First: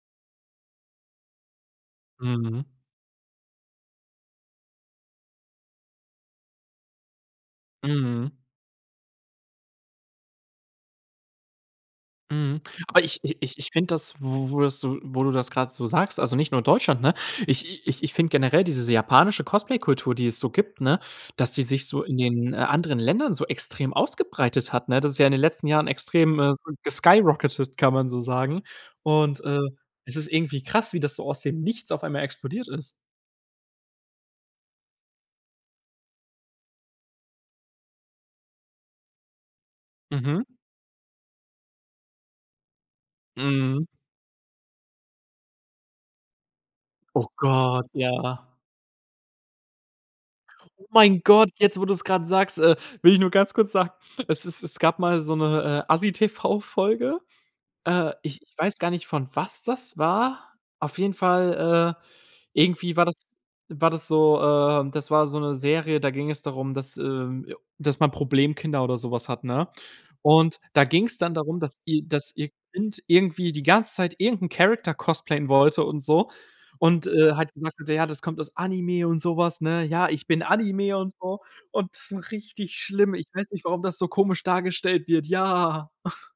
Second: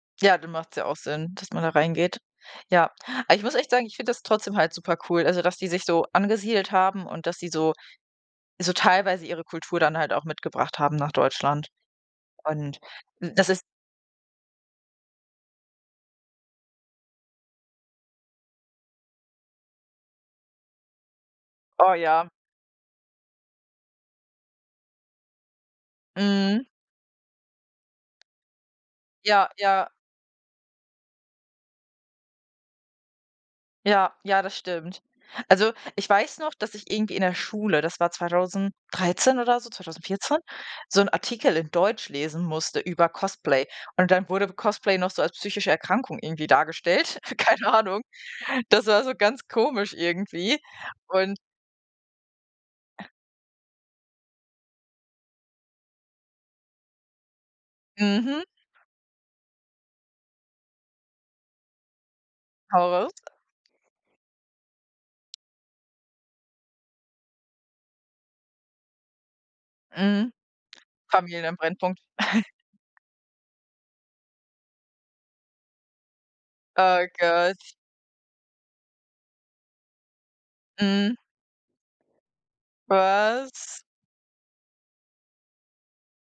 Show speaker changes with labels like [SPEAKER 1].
[SPEAKER 1] Ja, dann macht's ja auch Sinn, dass man da reingeht.
[SPEAKER 2] Mhm.
[SPEAKER 1] Ja. Aber ich muss echt sagen, ich finde das trotzdem halt super cool also, dass die sich so angesiedelt haben und dass sie so
[SPEAKER 2] Mhm.
[SPEAKER 1] so teilweise ihre Kultur dann halt auch mitgebracht haben nach Deutschland.
[SPEAKER 2] Mhm.
[SPEAKER 1] Und
[SPEAKER 2] Aber ich i
[SPEAKER 1] das
[SPEAKER 2] ich
[SPEAKER 1] ist
[SPEAKER 2] ich finde das, wo wo du so wo du das grad so sagst also nicht nur Deutschland, ne? Ich ich ich finde generell diese japanische Cosplay-Kultur, die es so gibt, ne, dass die sich
[SPEAKER 1] Oh
[SPEAKER 2] so in
[SPEAKER 1] ja.
[SPEAKER 2] den, äh, anderen Ländern so extrem ausgebreitet hat, ne? Das ist ja in den letzten Jahren extrem, äh,
[SPEAKER 1] Mhm.
[SPEAKER 2] so geskyrocketet, kann man so sagen. Und,
[SPEAKER 1] Ja
[SPEAKER 2] äh,
[SPEAKER 1] ja.
[SPEAKER 2] es ist irgendwie krass, wie das so aus dem Nichts auf einmal explodiert ist.
[SPEAKER 1] Ja ja, das stimmt. Also, ich weiß noch, dass ich irgendwie in der Schule, das war 2013 oder so, 2014,
[SPEAKER 2] Mhm.
[SPEAKER 1] so 'n Artikel in Deutsch lesen musste über Cosplay.
[SPEAKER 2] Mhm.
[SPEAKER 1] Und dann wurde Cosplay noch so als psychische Erkrankung irgendwie dargestellt,
[SPEAKER 2] Oh
[SPEAKER 1] keine
[SPEAKER 2] Gott,
[SPEAKER 1] Ahnung.
[SPEAKER 2] ja.
[SPEAKER 1] Das war so ganz komisch irgendwie.
[SPEAKER 2] Oh mein
[SPEAKER 1] Und
[SPEAKER 2] Gott, jetzt, wo du's grad sagst, äh, will ich nur ganz kurz sagen, es ist es gab mal so 'ne, äh, Assi-TV-Folge. Äh, ich
[SPEAKER 1] Mhm.
[SPEAKER 2] ich weiß gar nicht, von was das war. Auf jeden Fall, äh, irgendwie war das
[SPEAKER 1] [unintelligible]
[SPEAKER 2] war das so, äh das war so 'ne Serie, da ging es darum, dass, ähm dass man Problemkinder oder so was hat, ne?
[SPEAKER 1] Mhm.
[SPEAKER 2] Und da ging's dann
[SPEAKER 1] Familien im
[SPEAKER 2] darum, dass
[SPEAKER 1] Brennpunkt.
[SPEAKER 2] ihr dass ihr Kind irgendwie die ganze Zeit irgendeinen Character cosplayen wollte und so.
[SPEAKER 1] Oh
[SPEAKER 2] Und, äh, hat
[SPEAKER 1] Gott.
[SPEAKER 2] gesagt zu der: „Ja, das kommt aus Anime“, und sowas, ne? „Ja, ich bin Anime“, und
[SPEAKER 1] Mhm.
[SPEAKER 2] so. Und das war richtig schlimm. Ich weiß nicht, warum
[SPEAKER 1] Was?
[SPEAKER 2] das so komisch dargestellt wird. Ja.